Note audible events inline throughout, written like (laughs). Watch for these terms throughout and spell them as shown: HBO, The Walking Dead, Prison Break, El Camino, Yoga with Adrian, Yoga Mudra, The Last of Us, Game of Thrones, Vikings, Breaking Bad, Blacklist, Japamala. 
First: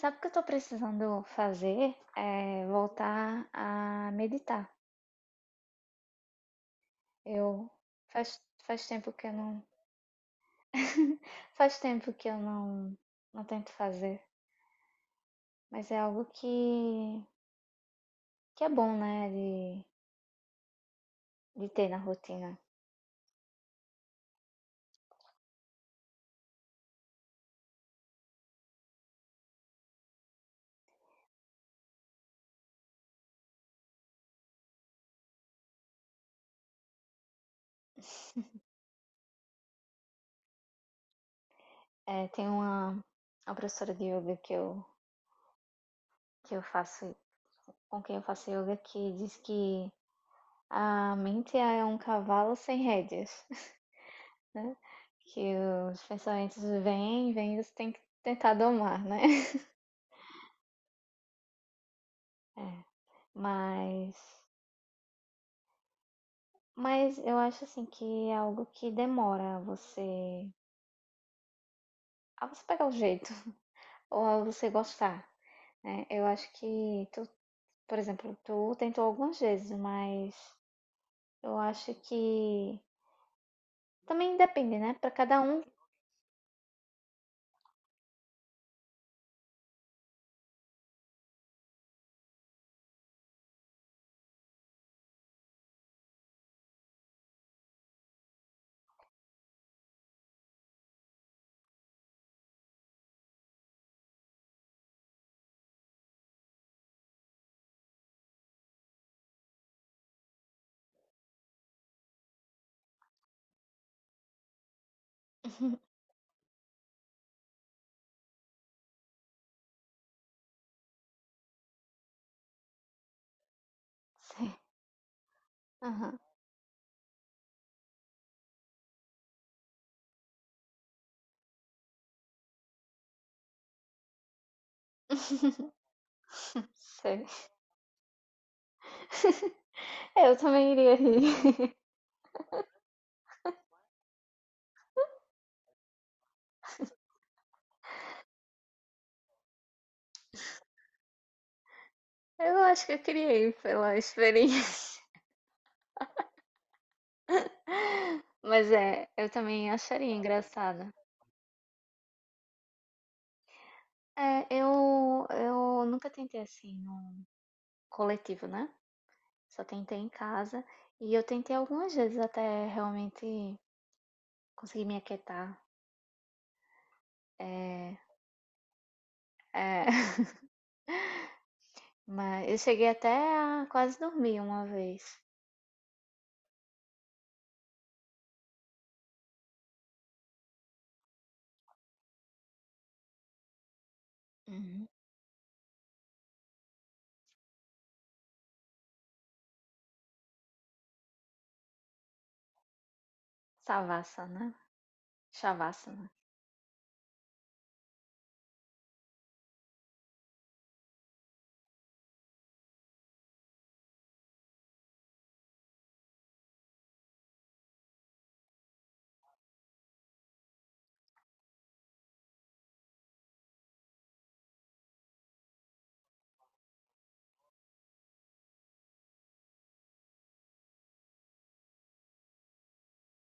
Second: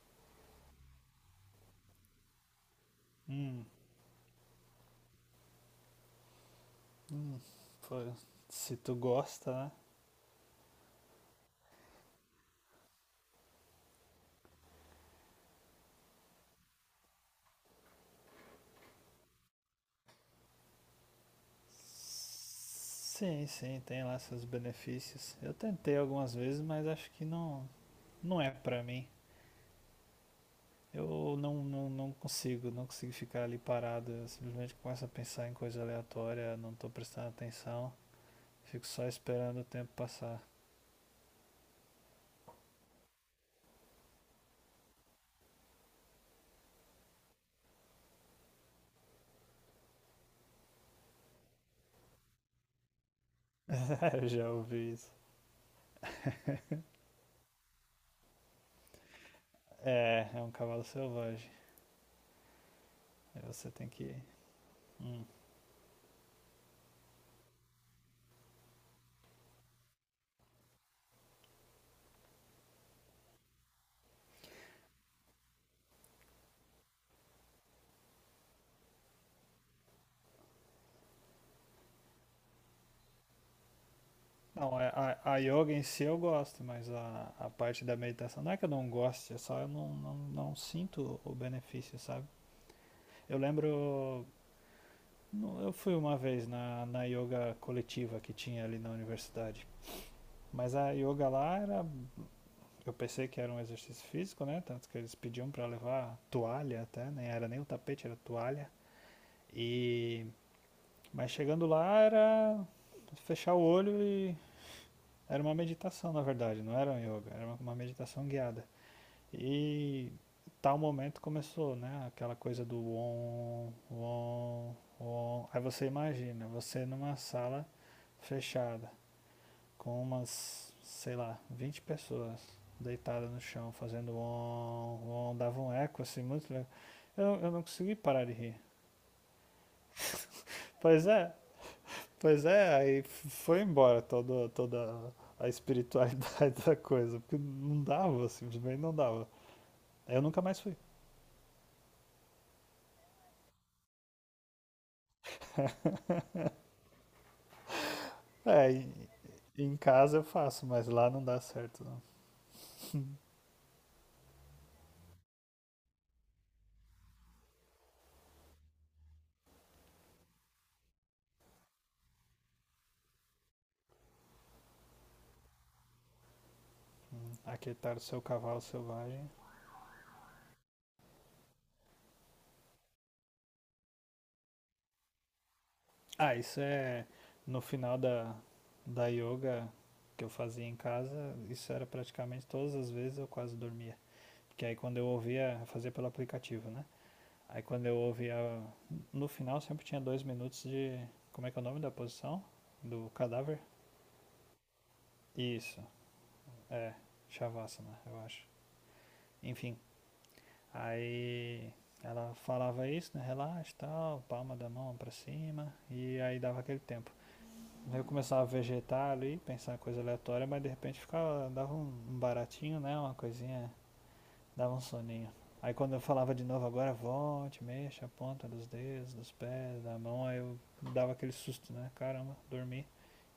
Sabe o que eu estou precisando fazer? É voltar Hum, a meditar. hum, Eu pô, faz, se faz tu tempo que eu gosta, não né? (laughs) Faz tempo que eu não tento fazer, mas é algo que é bom, né, de, ter na rotina. Sim, sim, tem lá seus benefícios. Eu tentei algumas vezes, mas acho que não, não é pra mim. Eu não consigo ficar ali parado. Eu simplesmente começo a pensar em coisa aleatória, não tô prestando atenção. (laughs) Fico só esperando o tempo passar. É, tem uma professora de yoga que eu faço com quem eu faço yoga que diz que a mente é um cavalo sem rédeas, (laughs) Eu (laughs) já né? ouvi isso. Que os pensamentos vêm, vêm, e você tem que tentar domar, né? (laughs) É um cavalo selvagem. Aí você tem que. Mas, hum, mas eu acho assim que é algo que demora a você pegar o jeito (laughs) ou a você gostar, né? Eu acho que tu, por exemplo, tu tentou algumas vezes, mas eu acho que também Não, depende, né? Para a cada um. yoga em si eu gosto, mas a parte da meditação não é que eu não goste, é só eu não sinto o benefício, sabe? Eu lembro, não, eu fui uma vez na yoga coletiva que tinha ali na universidade, mas a yoga lá era, eu pensei que era um exercício físico, né? Tanto que eles pediam pra levar toalha até, nem era nem o tapete, era toalha. E, mas chegando lá era fechar o olho e era uma (laughs) meditação, na verdade, não era um yoga, era uma meditação guiada. E tal momento começou, né? Aquela coisa do on, Sei. on, on. Aí você Aham, imagina, você numa sala fechada, com umas, sei lá, 20 pessoas deitadas no chão, fazendo on, on, dava um eco assim, muito legal. sei. Eu não consegui parar de rir. (laughs) Eu também iria Pois é, rir. pois é, aí foi embora toda a espiritualidade (laughs) da coisa, porque não dava, simplesmente não dava. Eu nunca mais fui. (laughs) Eu acho que eu criei pela experiência. (laughs) Mas É, é, e- eu e também em acharia casa eu faço, mas engraçado. lá não dá certo. Não. É, eu nunca tentei assim no coletivo, né? Só tentei em casa. E eu tentei algumas vezes até realmente conseguir me aquietar. Aquietar É, o seu cavalo selvagem. é, (laughs) mas eu cheguei até a quase dormir uma vez. Ah, isso é no final da yoga que eu fazia em casa, isso era praticamente todas as vezes eu quase dormia. Porque aí Uhum. quando eu ouvia, eu fazia pelo aplicativo, né? Aí quando eu ouvia, no final sempre tinha 2 minutos de, como é que é o nome da posição? Do cadáver? Savasana, Isso, Shavasana. é, Shavasana, eu acho. Enfim, aí ela falava isso, né? Relaxa, tal, palma da mão pra cima, e aí dava aquele tempo. Eu começava a vegetar ali, pensar em coisa aleatória, mas de repente ficava, dava um baratinho, né? Uma coisinha, dava um soninho. Aí quando eu falava de novo agora, volte, mexa a ponta dos dedos, dos pés, da mão, aí eu dava aquele susto, né? Caramba, dormi.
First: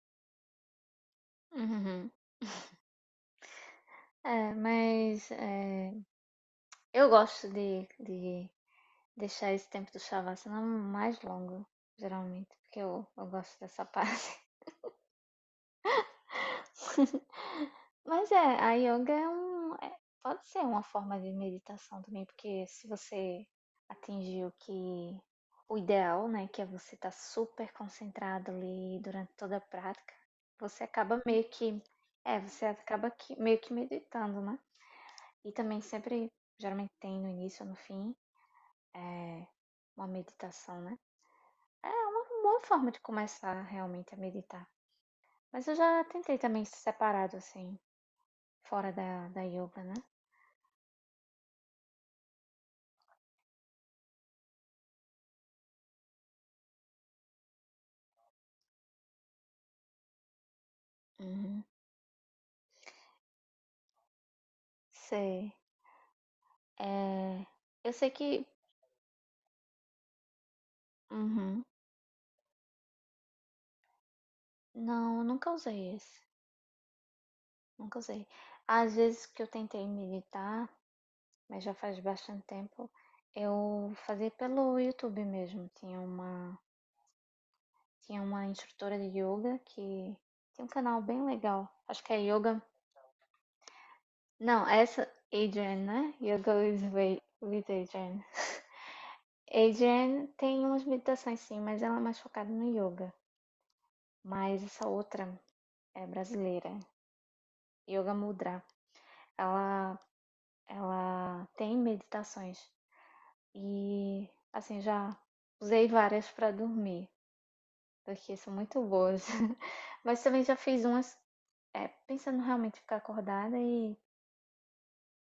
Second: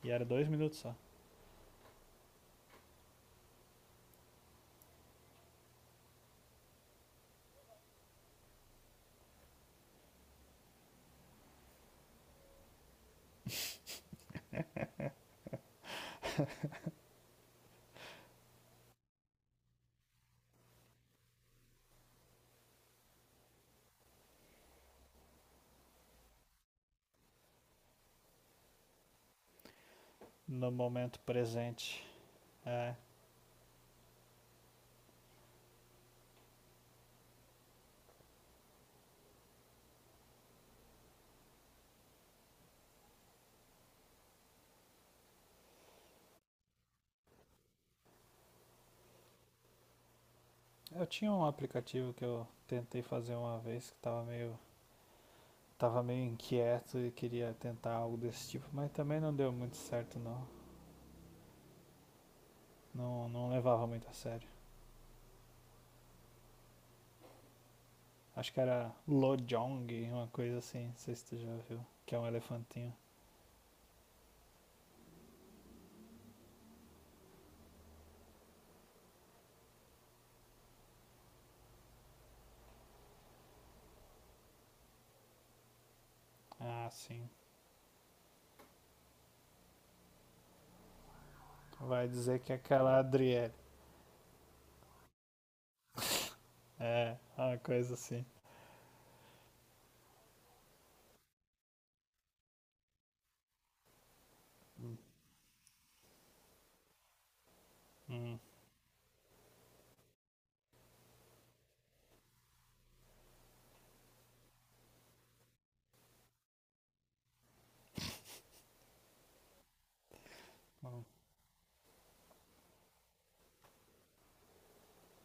E era 2 minutos só. Uhum. É, mas é, eu gosto de deixar esse tempo do Shavasana mais longo, geralmente, porque eu gosto dessa (laughs) parte. (laughs) Mas é, a yoga pode ser uma forma de meditação também, porque se você atingir o que o ideal, né, que é você estar super concentrado ali durante toda a prática, No você momento acaba meio que, presente. Você É, acaba que, meio que meditando, né? E também sempre, geralmente tem no início ou no fim, é, uma meditação, né? É uma boa forma de começar realmente a meditar. Mas eu já tentei também separado, assim. Fora da yoga, né? eu tinha um aplicativo que eu tentei fazer uma vez que tava meio inquieto e queria tentar algo desse tipo, mas também não deu muito certo não. Uhum. Não, não levava muito a sério. Sei. É, eu sei que. Acho que era Lojong, uma coisa assim, não sei se tu já Uhum. viu, que é um elefantinho. Não, eu nunca usei esse. Nunca usei. Às vezes que eu tentei meditar, mas já faz bastante tempo, eu fazia pelo YouTube mesmo. Tinha uma, Ah, sim. tinha uma instrutora de yoga que tem um canal bem legal. Acho Vai que é dizer que é Yoga. aquela Adriele. Não, é essa Adrian, né? Yoga with, É, uma with coisa Adrian. assim. Adrian tem umas meditações sim, mas ela é mais focada no yoga. Mas essa outra é brasileira, Yoga Hum, Mudra. Ela, ela tem meditações e assim já usei várias para dormir, porque são muito boas. (laughs) Mas também já fiz hum, umas pensando realmente ficar acordada e,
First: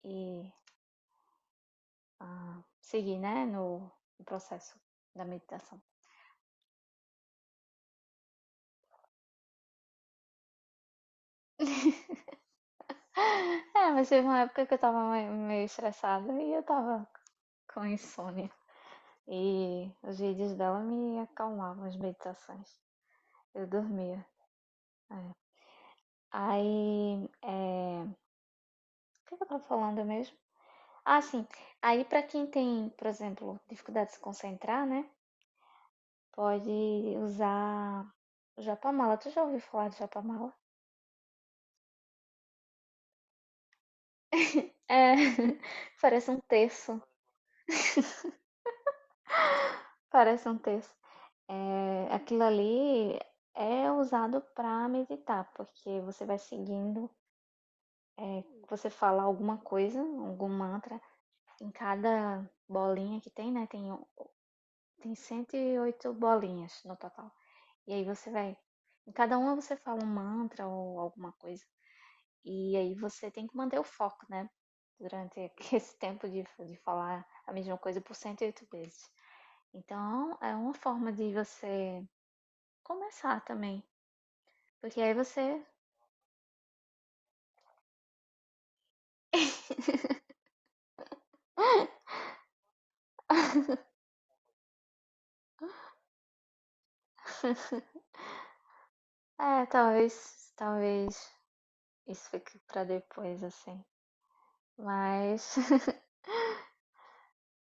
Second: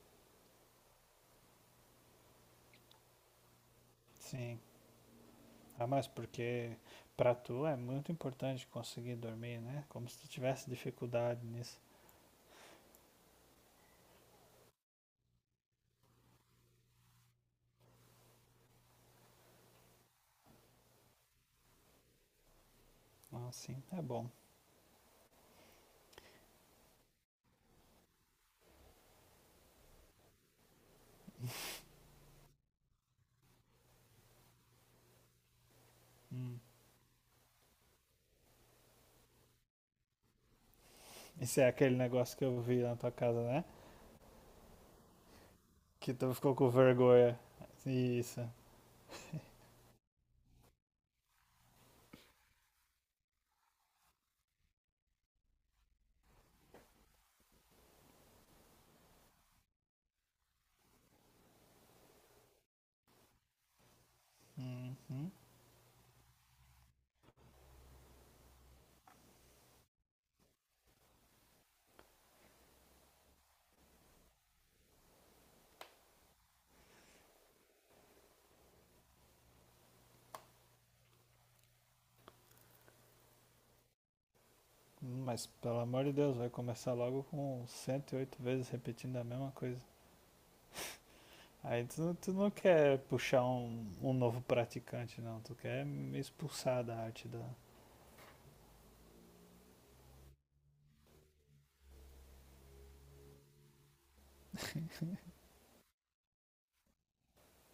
e ah, seguir, né, no sim. processo da meditação. Ah, mas porque pra tu é muito importante conseguir dormir, né? Como se tu tivesse dificuldade nisso. É, mas teve uma época que eu tava meio estressada e eu tava com insônia. E os vídeos dela me acalmavam as meditações. Ah, Eu sim, é dormia. bom. Aí, o que eu tava falando mesmo? Ah, sim. Aí, pra quem tem, por exemplo, dificuldade de se concentrar, né? Hum. Pode usar o Japamala. Tu já ouviu falar de Japamala? Isso é aquele negócio que eu vi na tua casa, né? É, (laughs) Que parece tu um ficou com terço. vergonha. Isso. Parece um terço. É, aquilo ali é usado pra meditar, porque você vai seguindo, é, você fala alguma coisa, algum mantra em cada bolinha que tem, né? Tem Uhum. 108 bolinhas no total. E aí você vai. Em cada uma você fala um mantra ou alguma coisa. E aí você tem que manter o foco, né? Durante (laughs) esse tempo de falar a mesma coisa por 108 vezes. Então é uma forma de você começar também. Porque aí Mas você. pelo amor de Deus, vai começar logo com 108 vezes repetindo a mesma coisa. Aí tu não quer puxar um novo praticante, não. Tu quer me expulsar da arte da. É, talvez. Talvez isso fique pra depois, assim. Mas. (laughs)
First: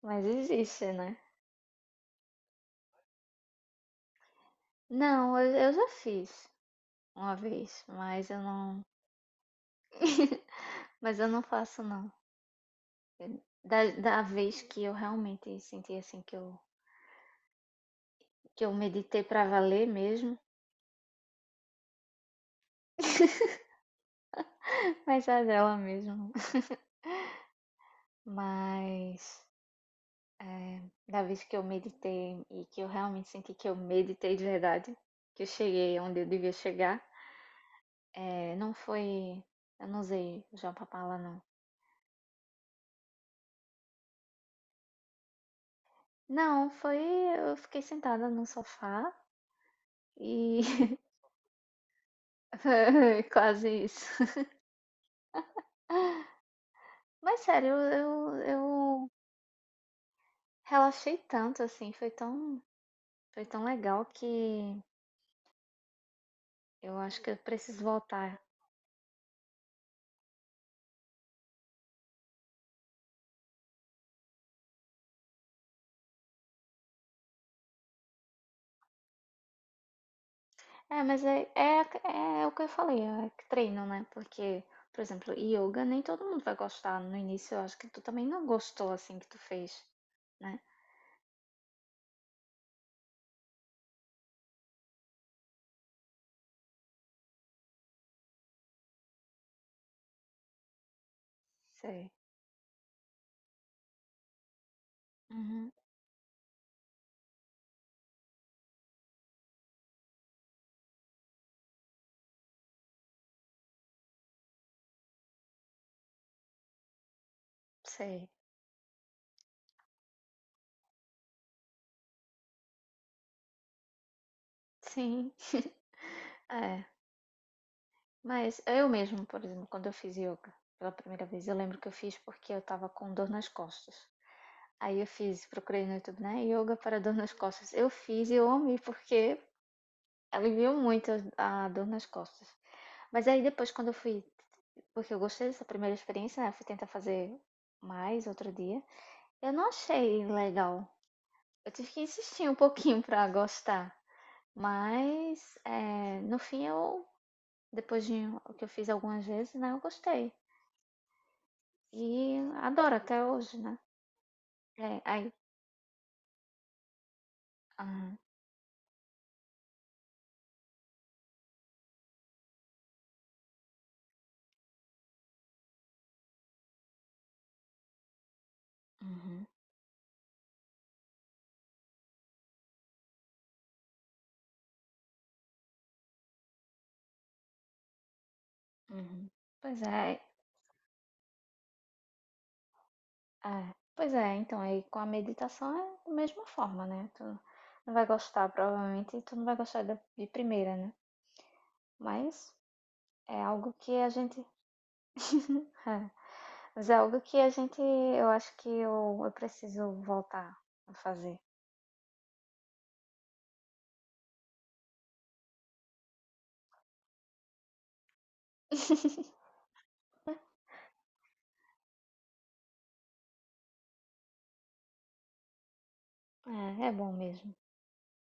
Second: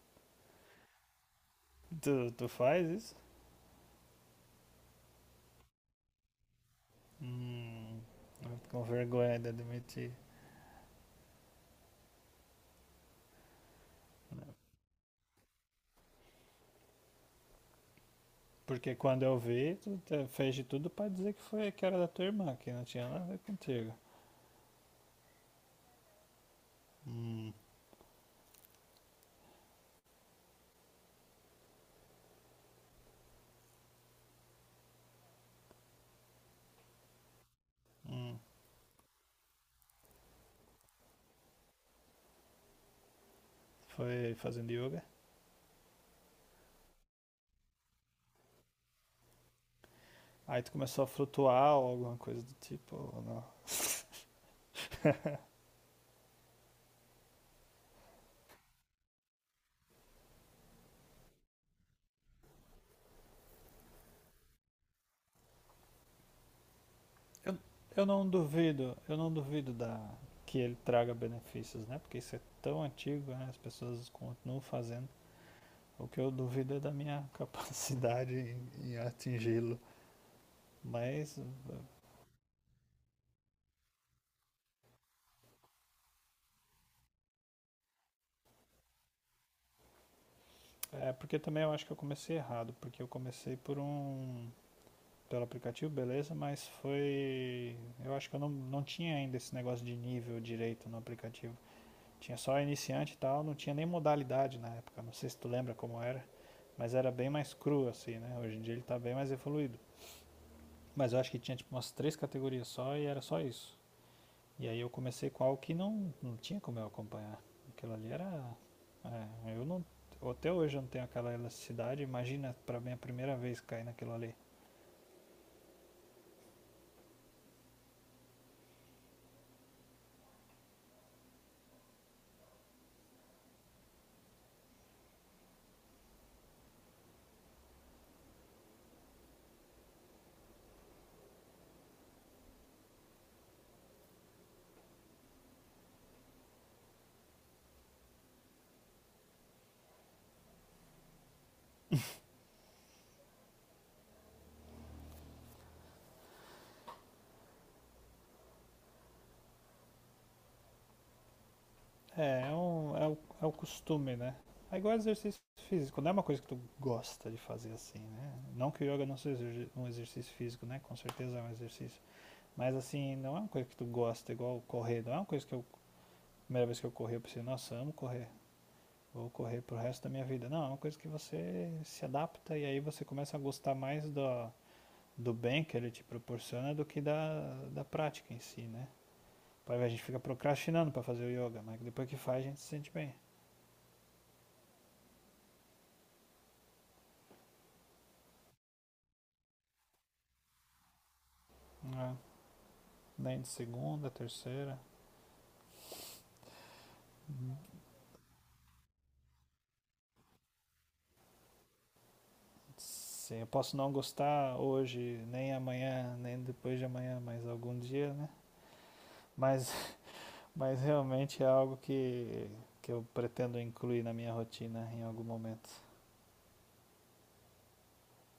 mas existe, né? Tu faz isso? Não, eu já fiz uma vez, Hum, mas eu não. com vergonha de admitir, (laughs) Mas eu não faço, não. Da né? vez que eu realmente senti assim que eu Porque meditei quando eu pra vi, valer tu mesmo, fez de tudo pra dizer que foi que era da tua irmã, que não tinha nada a ver (laughs) contigo. mas é dela mesmo. Hum, Mas é, da vez que eu meditei e que eu realmente senti que eu meditei de verdade, que eu cheguei onde eu devia chegar, hum. é, não foi. Eu não usei o Japapala, não. Foi fazendo yoga? Não, foi. Eu fiquei sentada no sofá Aí tu e. começou a flutuar ou alguma coisa do tipo, ou (laughs) não. quase isso. Mas sério, eu relaxei tanto, assim, foi tão legal que eu acho que eu Eu, preciso eu não voltar. duvido, eu não duvido da, que ele traga benefícios, né? Porque isso é tão antigo, né? As pessoas continuam fazendo. O que eu duvido é da minha (laughs) capacidade em atingi-lo. É, mas é Mas é é o que eu falei, é que treino, né, porque, por exemplo, yoga nem todo mundo vai gostar no início, eu acho que tu também não gostou, assim, que tu fez, né. é porque também eu acho que eu comecei errado, porque eu comecei por um pelo aplicativo, beleza, mas foi eu acho que eu não tinha ainda esse negócio de nível direito no aplicativo. Sei. Tinha só iniciante e tal, não tinha nem modalidade na época. Não sei se tu Uhum. lembra como era, mas era bem mais cru assim, né? Hoje em dia ele tá bem mais evoluído. Mas eu acho que tinha tipo umas três categorias só e era só isso. E aí eu comecei com algo que não tinha como eu acompanhar. Aquilo ali Sei. era. É, eu não. Até hoje eu não tenho aquela elasticidade. Imagina pra mim a primeira vez cair naquilo ali. Sim. (laughs) É, mas eu mesmo, por exemplo, quando eu fiz yoga pela primeira vez, eu lembro que eu fiz porque eu estava com dor nas costas. Aí eu fiz, procurei no YouTube, né? Yoga para dor nas costas. Eu fiz e eu amei, porque aliviou muito a dor nas costas. Mas aí depois, quando eu fui, porque eu gostei dessa primeira experiência, né? Eu fui tentar fazer mais outro dia. Eu não achei legal. Eu tive que insistir um pouquinho pra gostar. Mas é, no fim eu, depois de o que eu fiz algumas vezes, né? Eu gostei. E É, é, adoro um, é, até o, é o hoje, né? costume, né? É igual É, aí. exercício físico, não é uma coisa que tu gosta de fazer assim, Aham, né? Não que o yoga não seja um exercício físico, né? Com certeza é um exercício. Mas assim, não é uma coisa que tu gosta, igual correr. Não é uma coisa que eu, a primeira vez que eu corri, eu pensei, nossa, amo correr. Vou uhum, correr pro resto da minha vida. Não, é uma coisa que você se adapta e aí você começa a gostar mais do bem que ele te proporciona do que da prática em si, né? uhum. Pois Aí a gente fica é. procrastinando para fazer o yoga, mas depois que faz a gente se sente bem. É, pois é, então aí com a meditação é da mesma forma, né? Tu não vai gostar, provavelmente, e tu não vai gostar de primeira, né? Ah, Mas é nem de algo que a segunda, gente. terceira. (laughs) É, mas é algo que a Uhum. gente. Eu acho que eu preciso voltar a fazer. Sim, eu posso não gostar hoje, nem amanhã, nem depois de amanhã, mas algum dia, né? (laughs) Mas, (laughs) mas realmente é algo que eu pretendo incluir na minha rotina em algum momento. É, é bom mesmo.